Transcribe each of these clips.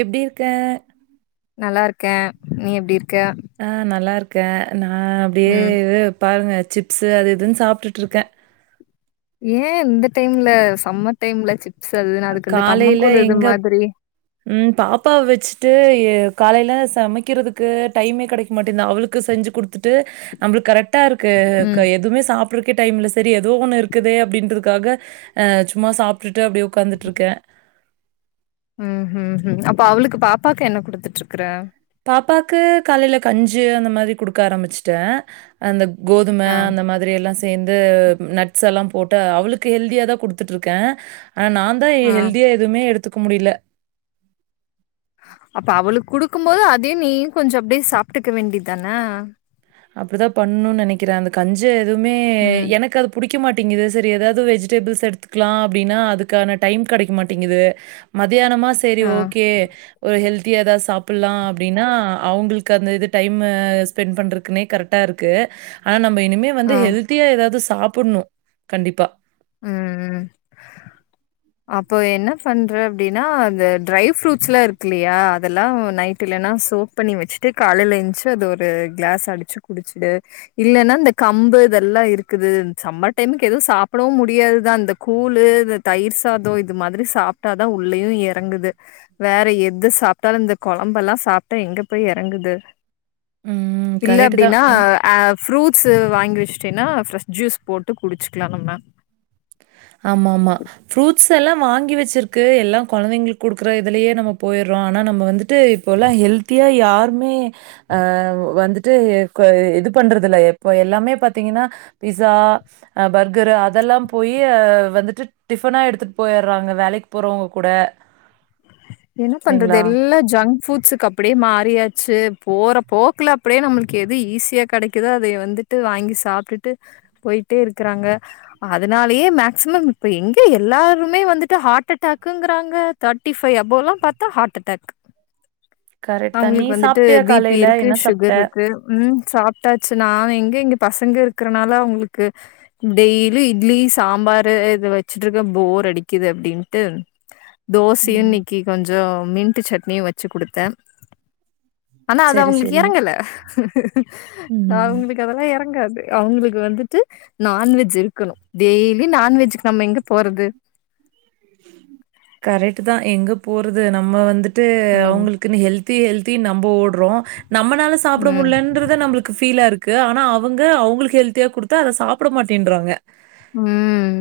எப்டி இருக்க நல்லா இருக்கேன் நீ எப்டி இரு ஆஹ் நல்லா இருக் க நா அப்டியே ம். பாருங்க சிப்ஸ் அது இதுன்னு சாப்டுட்டு இருக்கே ஏன் இந்த டைம்ல சம்மர் டைம்ல சிப் ஸ்னு அதுக்கு இந்த கம்மங்கூழ் இது மாதிரி உம் பாப்பாவ வச்ட்டு காலையில சமைக்றதுக்கு டைமே கெடைக்க மாட்டேந்து அவளுக்கு செஞ்சு குடுத்துட்டு நம்ளுக்கு கரெக்ட் இருக்கு ம். எதுமே சாப் க்க டைம்இல்ல சரி ஏதோ ஒண்ணு இருக்குதே அப்டின்றதுக்காக ஆஹ் சும்மா சாப்டுட்டு அப்டியே உக்காந்துட்டு இருக்கே ம் ஹிம் ஹிம் அப்போ அவ்ளுக்கு பாப்பாக்கு என்ன குடுத்துட்டு இருக்ற பாப்பாக்கு காலைல கஞ்சு அந்த மாரி குடுக்க ஆரம்பிச்ட்டே அந்த கோதும ஆ. அந்த மாதிரி எல்லா சேந்து நட்ஸ் எல்லா போட்டு அவளுக்கு ஹெல்தியா தா குடுத்துட்டு இருக்கே ஆனா நாந்தா ஆ. ஹெல்தியா எதுவும எடுத்து க்க முடில அப்ப அவளுக்கு குடு க்கு போது அதயே நீயு கொஞ்சோ அப்டியே சாப்ட்டுக்க வேண்டிதானே அப்டிதா பண்ணுனு நெனைக்ற அந்த கஞ்ச எதுவுமே ம். எனக்கு அது புடி க்க மாட்டேங்து சரி ஏதாவது வெஜிடபிள்ஸ் எடுத்துக்கலா அப்டின்னா அதுக்கான டைம் கெடைக்க மாட்டேங்குது மத்தியானமா சரி ஆ. ஓகே ஒரு ஹெல்த் த்தியா ஏதாவது சாப்ட்லா அப்டின்னா அவுங்ள்க்கு அந்த இது டைம் ஸ்பெண்ட் பண்ற னே கரெக்டா இருக்கு ஆனா ந இனிமே வந்து ஆ. ஹெல்தியா ஏதாவது சாப் சாப்புணோ கண்டிப்பா உம் உம் அப்போ என்ன பண்ற அப்டின்னா இந்த ட்ரை ஃப்ரூட்ஸ்ல்லா இருக்குல்லியா அதெல்லா நைட் இல்லன்னா சோக் பண்ணி வச்சுட்டு காலைல எஞ்சு அது ஒரு கிளாஸ் அடிச்சு குடிச்சிடு இல்லன்னா இந்த கம்பு இதெல்லா இருக்குது சம்மர் டைமுக்கு எதவு சாப் ப்டவு முடியாதுதா இந்த கூழ் இந்த தயிர் சாதோ இது மாதிரி சாப்ட்டாதா உள்ளயு எறங்குது வேற எது சாப்ட்டாலு இந்த குழம்புல்லா சாப்ட்டா எங்க போய் எறங்குது ம். இல்ல கரெக்ட் தான். அப்டின்னா அ ஃப்ரூட் ஸு வாங்கி வச்சிட்டின்னா ஃப்ரெஷ் ஜூஸ் போட்டு குடிச்சிக்லா நம்ம ஆமாமா ஃப்ரூட்ஸ் ஸ் எல்லா வாங்கி வச்சிருக்கு எல்லா கொழந்தைங்ளுக்கு குடுக்ற இதுலயே நம்ம போய்றோ ஆனா நம்ம வந்துட்டு இபோலா ஹெல்த்தியா யாருமே அஹ் வந்துட்டு இது பண்றது இல்ல இப்ப எல்லாமே பாத்தீங்ன்னா பிஸ்சா பர்கர் அதெல்லா போய் வந்துட்டு டிஃபனா எடுத்துட்டு போயிடுறாங்க வேலைக்கு போறவங்க கூட என்ன பண்றது இல்லைங்களா? எல்லா ஜங் ஃபூட்ஸுக்கு அப்டியே மாறியாச்சு போற போக்ல அப்டியே நம்ளுக்கு எது ஈஸியா கெடைக்குதோ அத வந்துட்டு வாங்கி சாப்டுட்டு போய்ட்டே இருக்றாங்க அதனாலயே மேக்சிமம் இப்போ எங்க எல்லாருமே வந்துட்டு ஹார்ட்டடாக்குங்றாங்க தேர்ட்டி ஃபைவ் அபொவ் போலா பாத்தா ஹார்ட்டடாக் கரெக்ட் தான். நீ அவுங்ளுக்கு வந்துட்டு சாப்ட்டியா பிபி காலையில? இருக்கு என்ன சாப்ட்ட? சுகர் இருக்கு உம் சாப் எதாச்சு நான் எங்க இங்க பசங்க இருக்கறனால அவங்களுக்கு டெய்லி இட்லி சாம்பாரு இத வச்சுட்டு இருக்க போர் அடிக்குது அப்படின்ட்டு தோசையும் ம். நி கொஞ்சம் மின்ட்டு சட்னியும் வச்சு கொடுத்தா ஆனா அது சரி, அவங்களுக்கு சரி. இறங்கல ம். அவங்களுக்கு அதெல்லாம் இறங்காது அவங்களுக்கு வந்துட்டு நான்வெஜ் இருக்கணும் டெய்லி நான்வெஜ்கு நம்ம எங்க போறது கரெக்ட் தான் எங்க போறது நம்ம வந்து ம், அவங்களுக்குன்னு ஹெல்தி ஹெல்த் த்தி நம்ப ஓடுறோ நம்மளால சாப்பிட ம், முடியலன்றத நம்மளுக்கு ஃபீலா இருக்கு இருக்கு ஆனா அவங்க அவங்களுக்கு ஹெல்தியா கொடுத்தா அதை சாப்பிட மாட்டேன்றாங்க உம்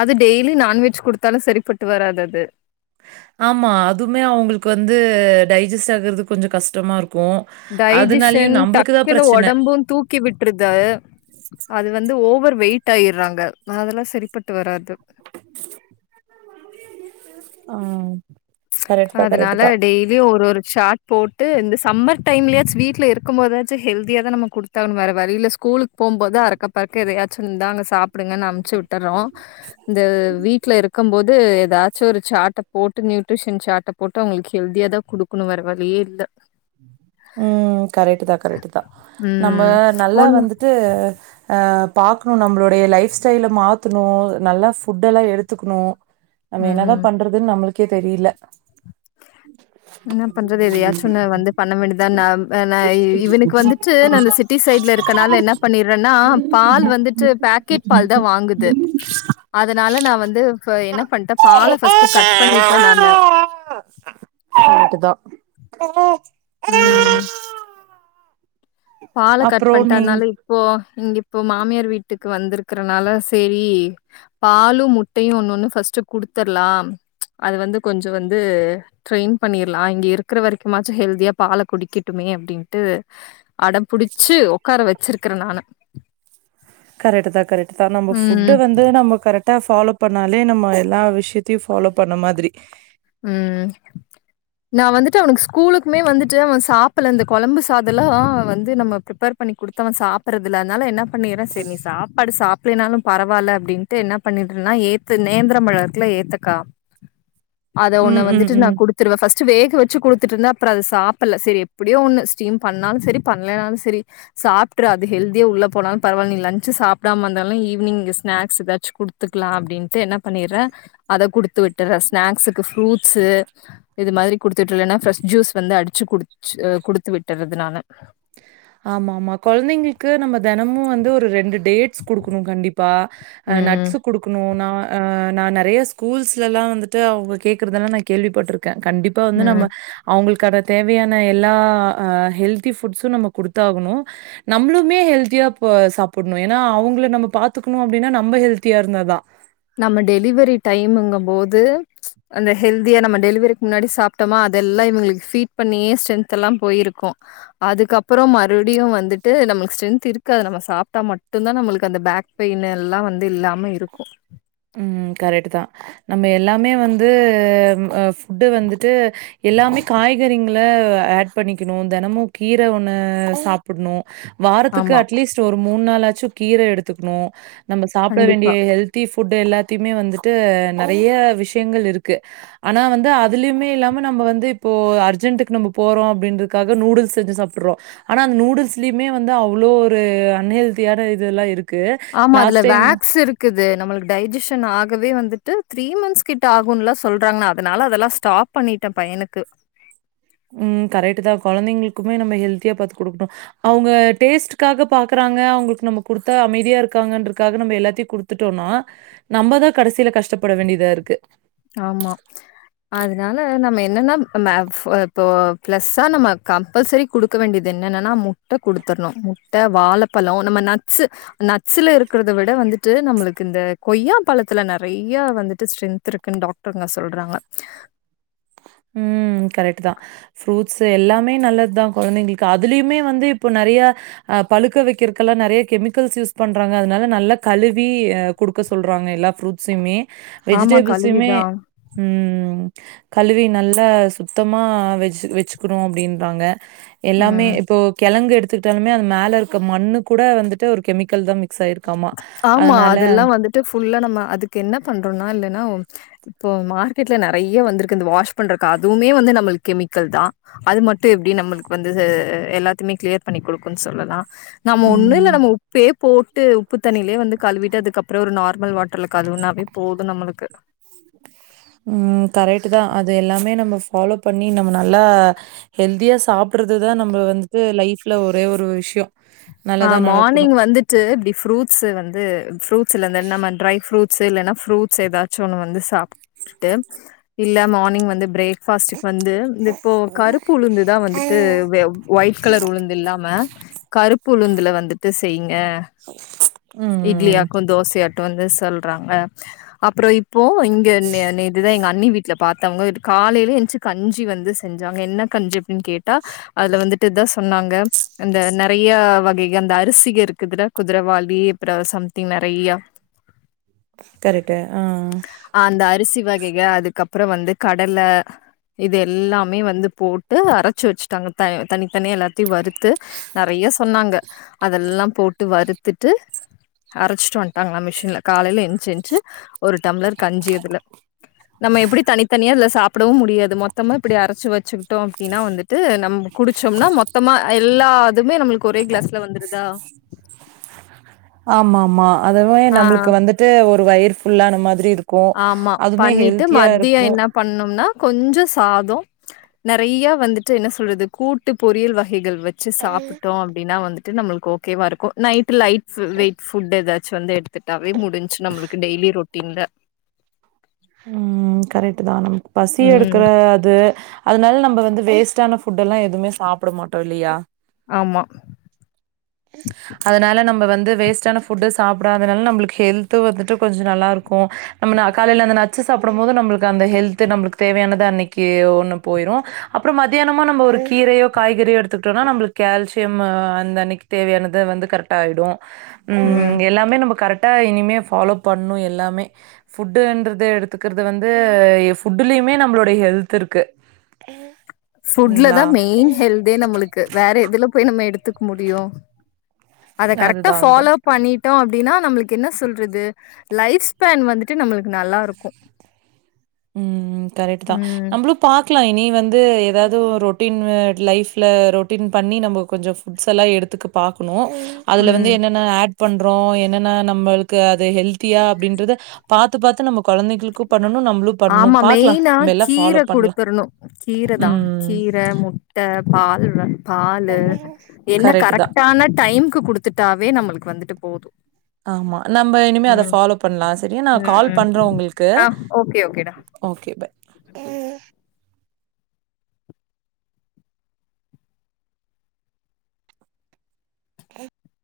அது டெய்லி நான்வெஜ் கொடுத்தாலும் சரிப்பட்டு வராது அது ஆமா அதுமே அவங்களுக்கு வந்து டைஜஸ்ட் ஆகுறது கொஞ்சம் கஷ்டமா இருக்கும் அதனாலயும் டைஜஷன் நம்மளுக்கு தான் டக்குன்னு பிரச்சன. உடம்பும் தூக்கி விட்டுருதுா அது வந்து ஒ ஓவர் வெயிட் ஆயிடுறாங்க அதெல்லாம் சரிப்பட்டு வராது ஆ கரெக்ட் தான், கரெக்ட் அதனால தான். டெய்லியு ஒரு ஒரு ஷார்ட் போட்டு இந்த சம்மார் டைம்லயாச்ச வீட்டுல இருக்கும் போதாச்சும் ஹெல்தியா தா நம்ம கொடுத்தாகுனும் வேற வழியில்ல ஸ்கூலுக்கு போகும் போது அறக் அக்க பறக்க எதையாச்சும் இந்தாங்க சாப்பிடுங்கன்னு அனுபிச்சு விட்டுறோ இந்த வீட்ல இருக்கும் போது எதாச்சும் ஒரு சாட்டை போட்டு நியூட்டிஷன் சாட்ட போட்டு அவங்களுக்கு ஹெல்தியா தான் கொடுக்கணும் வேறவழியே இல்லா உம் கரெக்ட் தா கரெக்ட் தா நம்ம ம். நல்லா ஒண்ணு வந்துட்டு ஆ பார்க்கணும் நம்மளுடைய லைஃப் ஸ்டைலை மாத்துணு நல்லா ஃபுட்டெல்லாம் எடுத்துக்கணு நம்ம ம். என்னதான் பண்றதுன்னு நம்மளுக்கு க்கே தெரில என்ன பண்றது எதையயாச்சு ஒன்னா வந்து பண்ண வேண்டியது நா இவனுக்கு வந்துட்டு நான் சிட்டி சைட்ல இருக்கனால என்ன பண்ணடுறேன்னா பால் வந்துட்டு பேக்கெட் பால் தான் வாங்குது அதனால நான் வந்து என்ன பண்ணிட்டேன் பலா ஃபர்ஸ்ட்டு கட்டு பண்ணிட்டேன் நானு [unintelligible] ம் பலா கட் அப்புறம் பண்ணிட்டா நீங் அதனால இப்போ இங்க இப்போ மாமியார் வீட்டுக்கு வந்திருக்கறனால செரி பாலும் முட்டையும் ஒன்ன ஒண்ணு ஃபர்ஸ்ட்டு குடுத்திரலாம் அது வந்து கொஞ்சம் வந்து ட்ரெயின் பண்ணிரலாம் இங்க இருக்கிற வரைக்கும்மாச்சும் ஹெல்தியா பாலை குடிக்கட்டுமே அப்படின்ட்டு அட புடிச்சு உடக்கார வச்சிருக்கறே நானு கரெக்ட்டு தா கரெக்ட்டு தா தான் நம்ம ம், ஃபுட்டுவந்து நம்ம கரெக்டு ட்டா ஃபாலோ பண்ணாலே நம்ம எல்லா விஷயத்தையும் ஃபாலோ பண்ண மாதிரி உஹம் நான் வந்துட்டு அவனுக்கு ஸ்கூலுக்குமே வந்துட்டு அவன் சாப்டல இந்த கொழம்பு சாதம் எல்லாம் வந்து நம்ம பிரபர் பண்ணி கொடுத்து அவன் சாப்புடுறதுல்ல அதனால என்ன பண்ணறான் செரி நீ சாப்பாடு சாப்பிடலனாலும் பரவாயில்ல அப்படின்ட்டு என்ன பண்ணடுறேன்னா ஏத்து நேந்திர மழத்துல ஏத்துக்கா அத ஒன்னு ம், ம், வந்துட்டு ம். நான் கொடுத்துருவே ஃபஸ்ட் வேக வச்சு குடுத்து ட்டு இருந்தா அப்புறோ அது சாப்பிட செரி எப்படியோ ஒண்ணு ஸீம் பண்ணாலும் சரி பண்ணலலைனாலும் சரி சாப்பிடுற அது ஹெல்தியா உள்ள போனாலும் பரவாயல நீ லஞ்சு சாப்பிடாம இருந்தாலும் ஈவினிங் ஸ்நாக்ஸ் ஏதாச்சும் குடுத்துக்கலாம் அப்படின்ட்டு என்ன பண்ணடுற அதை குடுத்து வீட்டுறேன் ஸ்நாக்ஸ் இது ஃபிராய்ட்ஸ் இது மாதிரி கொடுத்து விட்டுலன்னா பிரெஷ் ஜூஸ் வந்து அடிச்சுடு குடிச்சி குடுத்து விட்டுறது நான ஆமா ஆமா கொழந்தைங்களுக்கு நம்ம தினமும் வந்து ஒரு ரெண்டு டேட்ஸ் கொடுக்கணும் கண்டிப்பா ஆன் ம் நட்ஸ் கொடுக்கணும் நான் ஆஹன் நான் நெறைய ஸ்கூல்ஸ்லலாம் வந்துட்டு அவங்க கேட்குறதெல்லாம் நான் கேள்விப்பட்டிருக்கே கண்டிப்பா வந்து நம்ம ம். அவுங்களுக்கு கட தேவையான எல்லா் ஹெல்தி புட்ஸும் நம்ம கொடுத்து குடுத்தாகணும் நம்மளுமே ஹெல்தியா சாப்டணு ஏன்னா அவங்கள நம்ம பாத்துக்கணும் அப்படின்னா நம்ம ஹெல்த்தியா இருந்தாதான் நம்ம டெலிவரி டைமுங்கும் போது அந்த ஹெல்தியா நம்ம டெலிவரிக்கு முன்னாடி சாப்ட்டோமா அதெல்லாம் இவங்களுக்கு ஃபீட் பண்ணியே ஸ்ட்ரென்த் எல்லாம் போயிருக்கும் அதுக்கப்புறம் மறுபடியும் வந்துட்டு நம்ம ஸ்ட்ரென்த் இருக்கு நம்ம சாப்பிட்டா மட்டும் தான் நம அந்த பேக் பெயின் எல்லாம் வந்து இல்லாம இருக்கும் உஹம் கரெக்ட் தான் நம்ம எல்லாமே வந்து ஃபுவ்ட் வந்துட்டு எல்லாமே காய்கறிங்களை ஆட் பண்ணிக்கணும் தினமும் கீரை ஒண்ணு சாப்பிடணும் வாரத்துக்கு ஆமா, அட்லீஸ்ட் ஒரு ஒரு மூணு நாளாச்சும் கீர எடுத்துக்கணு நம்ம சாப்பிட வேண்டிய கண்டிப்பா. ஹெல்தி ஃபுட் எல்லாத்தையுமே வந்துட்டு நெறைய விஷயங்கள் இருக்கு ஆனால் வந்து அதுலயுமே இல்லாமல் நம்ம வந்து இப்போ அர்ஜென்டக்கு நம்ம போறோம் அப்படின்றதுக்காக நூடுல்ஸ் செஞ்சு சாப்பிட்றோ ஆனா அந்த நூடுல்ஸ்லயுமே வந்து அவ்வளோ ஒரு அன்ஹெல்தியான இதெல்லாம் இருக்கு ஆமா அதுல லாஸ்ட் டைம் வேக்ஸ் இருக்குது நம்மளுக்கு டைஜஷன் ஆகவே வந்துட்டு த்ரீ மந்த்ஸ் கிட்ட ஆகும்ல சொல்றாங்கன்னா அதனால அதெல்லாம் ஸ்டாப் பண்ணிட்டேன் பையனுக்கு உஹம் கரெக்ட் தான் குழந்தைங்களுக்குமே நம்ம ஹெல்த்தியா பாரத்து குடுக்கணும் அவங்க டேஸ்ட்காக பாக்குறாங்க அவங்களுக்கு நம்ம குடுத்தா அமைதியா இருக்காங்கன்றக்காக நம்ம எல்லாத்தையும் குடுத்துட்டோம்னா நம்மதான் கடைசியில கஷ்டப்பட வேண்டியதா இருக்கு ஆமா அதனால நம்ம என்னன்னா இப்போ பிளஸ்ஸா நம்ம கம்பல்சரி குடுக்க வேண்டியது என்னன்னன்னா முட்டை குடுடுத்தடணும் முட்டை வாழைப்பழம் நம்ம நட்ஸ் நட்ஸ்ல இருக்கதை விட வந்துட்டு நம்மளுக்கு இந்த கொய்யா பழத்துல நிறைய வந்துட்டு ஸ்ட்ரென்த் இருக்குன்னு டாக்டருங்க சொல்றாங்க உம் கரெக்ட் தான் ஃரூட்ஸ் ஸ் எல்லாமே நல்லது தான் குழந்தைங்களுக்கு அதுலயுமே வந்து இப்ப நிறைய ஹா பழுக்க வைக்கிறதுக்கெல்லாம் நிறைய கெமிக்கல்ஸ் யூஸ் பண்றாங்க அதனால நல்லா கழுவி அ கொடுக்க சொல்றாங்க எல்லா ஃப்ரூட்ஸுமே ஆமா வெஜிடேபிள்ஸமே கழுவிதா உம் கழுவின் நல்லா சுத்தமா வெச்சி வெச்சிகாணும் அப்படின்றாங்க எல்லாமே ம் இப்போ கிழங்கு எடுத்து எடுத்துகிட்டாலமே அந்த மேல இருக்க மண்ணு கூட வந்துட்டு ஒரு கெமிக்கல் தான் மிக்ஸ் ஆயிருக்காமா. ஆமா அதனால அதெல்லாம் வந்துட்டு ஃபுல்லா நம்ம அதுக்கு என்ன பண்றோம்னா இல்ல இப்போ மார்க்கெட்ல நிறைய வந்திருக்கு இந்த வாஷ் பண்றக்கு அதுவுமே வந்து நம்ம கெமிக்கல் தான் அது மட்டும் எப்டி நம்மளுக்கு வந்து எல்லாத்தையுமே கிளியர் பண்ணி் கொடுக்கும்ன்னு சொல்லலாம் நம்ம ஒண்ணும் இல்லை ம், நம்ம உப்பே போட்டு உப்புதண்ணிலே வந்து கழுவிட்டு அதுக்கப்புறம் ஒரு ந நார்மல்வாட்டர்ல கழுவுனாலே போதும் நம்மளுக்கு உஹம் கரெக்ட் தான் அது எல்லாமே நம்ம ஃபாலோ பண்ணி நம்ம நல்லா ஹெல்தியா சாப்பிடுறதுதான் நம்ம வந்து லைஃப்ல ஒரே ஒரு விஷயம் ஆ நல்லதா மார்னிங் நடக்கணும். வந்துட்டு ஃப்ரூட்ஸ் வந்து ஃப்ரூட்ஸ்ல நம்ம ட்ரை ஃப்ரூட்ஸ் இல்லனா ஃப்ரூட்ஸ் ஏதாச்சும் ஒண்ணு வந்து சாப்ட்டுட்டு இல்ல மார்னிங் வந்து பிரேக் பாஸிக் வந்து இந்த இப்போ கருப்பு உளுந்து தான் வந்துட்டு ஒயிட் கலர் உளுந்து இல்லாம கருப்பு உளுந்துல வந்துட்டு செய்ங்க ஆஹ இட்லி ம். ஆக்கும் தோசையாக்கும் வந்து சொல்றாங்க அப்புறோ இப்போ இங்க இது தான் எங்க அண்ணி வீட்ல பாத்தவங்க காலையில எனிச்சு கஞ்சி வந்து செஞ்சாங்க என்ன கஞ்சி அப்டின்னு கேட்டா அதுல வந்துட்டு தான் சொன்னாங்க அந்த நிறையா வகைக அந்த அரிசிங்க இருக்குதுல குதிரைவாளி அப்புறோ சம்திங் நறையா கரெக்ட்டு ஆ அந்த அரிசி வகைக அதுக்கப்புறோ வந்து கடலை இது எல்லாமே வந்து போட்டு அரைச்சு வச்சுட்டாங்க தனித்தனியா எல்லாத்தையும் வறுத்து நறையா சொன்னாங்க அதெல்லாம் போட்டு வறுத்துட்டு அரைச்சிட்டு வந்துட்டாங்க மிஷின்ல காலையில எஞ்சு எஞ்சு ஒரு டம்ளர் கஞ்சி இதுல நம்ம எப்டி தனித் தனியா அதுல சாப்பிடவும் முடியாது மொத்தமா இப்டி அரைச்சு வச்சுக்கிட்டோம் அப்டின்னா வந்துட்டு நம்ம குடிச்சோம்னா மொத்தமா எல்லா இதுமே நம்மளுக்கு ஒரே கிலாஸ் வந்துறுதா ஆமா ஆமா அதுவே நம்முளுக்கு வந்துட்டு ஒரு வயிர் ஃபுல்லான மாதிரி இருக்கும் ஆமா அதுவுமே பண்ணிட்டு ஹெல்த்தியா மதியம் இருக்கும். என்ன பண்ணும்னா கொஞ்ஜோ சாதம் நறையா வந்துட்டு என்ன சொல்றது கூட்டு பொரியல் வ கைகள் வச்சு சாப்ட்டோம் அ அப்டின்னா வந்துட்டு நம்முளுக்கு ஓகேவா இருக்கும் நைட் லைட் வெய்ட் ஃபுட் ஏதாச்சும் வந்து எடுத்துட்டாவே முடிஞ்சு நம்முளுக்கு டெய்லி ரூட்டீன்ல உம் கரெக்ட் தான் நம் பசி எடுக்குற ம் அது அதுனால நம்ம வந்து வேஸ்டான ஃபுட் எல்லாம் எதுவுமே சாப்ட மாட்டோம் இல்லியா ஆமா அதனால நம்ம வந்து வேஸ்டான ஃபுட்டு சாப்டாதனால நம்முளுக்கு ஹெல்த்து வந்துட்டு கொஞ்ஜோ நல்லா இருக்கும் நம்ம காலைல அந்த நட்சு சாப்பிடும் போது நம்முளுக்கு அந்த ஹெல்த் நம்முளுக்கு தேவையானது அன்னிக்கு ஒண்ணு போயிடும் அப்புறோ மதியானமா நம்ம ஒரு கீரையோ காய்கறியோ எடுத்துக்கிட்டோம்னா நம்முளுக்கு கால்சியம் அந்த அன்னிக்கு தேவையானது வந்து கரெக்ட்டா ஆகிடும் ம் உம் எல்லாமே நம்ம கரெக்ட் இனிமே ஃபாலோ பண்ணும் எல்லாமே ஃபுட்டுன்றது எடுத்துக்குறது வந்து ஃபுட்டுலயுமே நம்மளுடைய ஹெல்த் இருக்கு ஃபுட்ல இல்லைங்களா தான் மெயின் ஹெல்தே நம்முளுக்கு வேற எதுல போய் நம்ம எடுத்து முடியும் அத கரெக்ட்டா அதுதான் அதுதான். ஃபாலோ பண்ணிட்டோம் அப்டின்னா நம்முளுக்கு என்ன சொல்றது லைப்ஸ்ஃபான் வந்துட்டு நம்முளுக்கு நல்லா இருக்கும் உம் கரெக்ட் தான் ம் நம்முளும் பாக்கலாம் இனி வந்து எதாவது ஒரு ரொட்டீன் லைஃப்ல ரொட்டீன் பண்ணி நம்ம கொஞ்ஜோ புட்ஸ்ல்லாம் எடுத்துக்க பாக்கணும் அதுல வந்து ம் என்னென்ன ஆட் பண்றோ என்னன்னா நம்மளுக்கு அது ஹெல்த்தியா அப்டின்றது பாத்து பாத்து நம்ம கொழந்தைகளுக்கு பண்ணணு நம்மளுக்கு ஆமா மெயினா கீர குடுத்துரணு கீர தா ம். கீர முட்ட பால் பால்லு என்ன கரெக்ட் தான். கரெக்டான டைம்க்கு குடுத்துட்டாவே நம்மளு வந்துட்டு போவுது ஆமா நம்ம இனிமே அத ஃபாலோ பண்ணலா செரியா நா கால் பண்றே உங்களுக்கு ஆஹ் ஓகே ஓகேடா ஓகே. பை.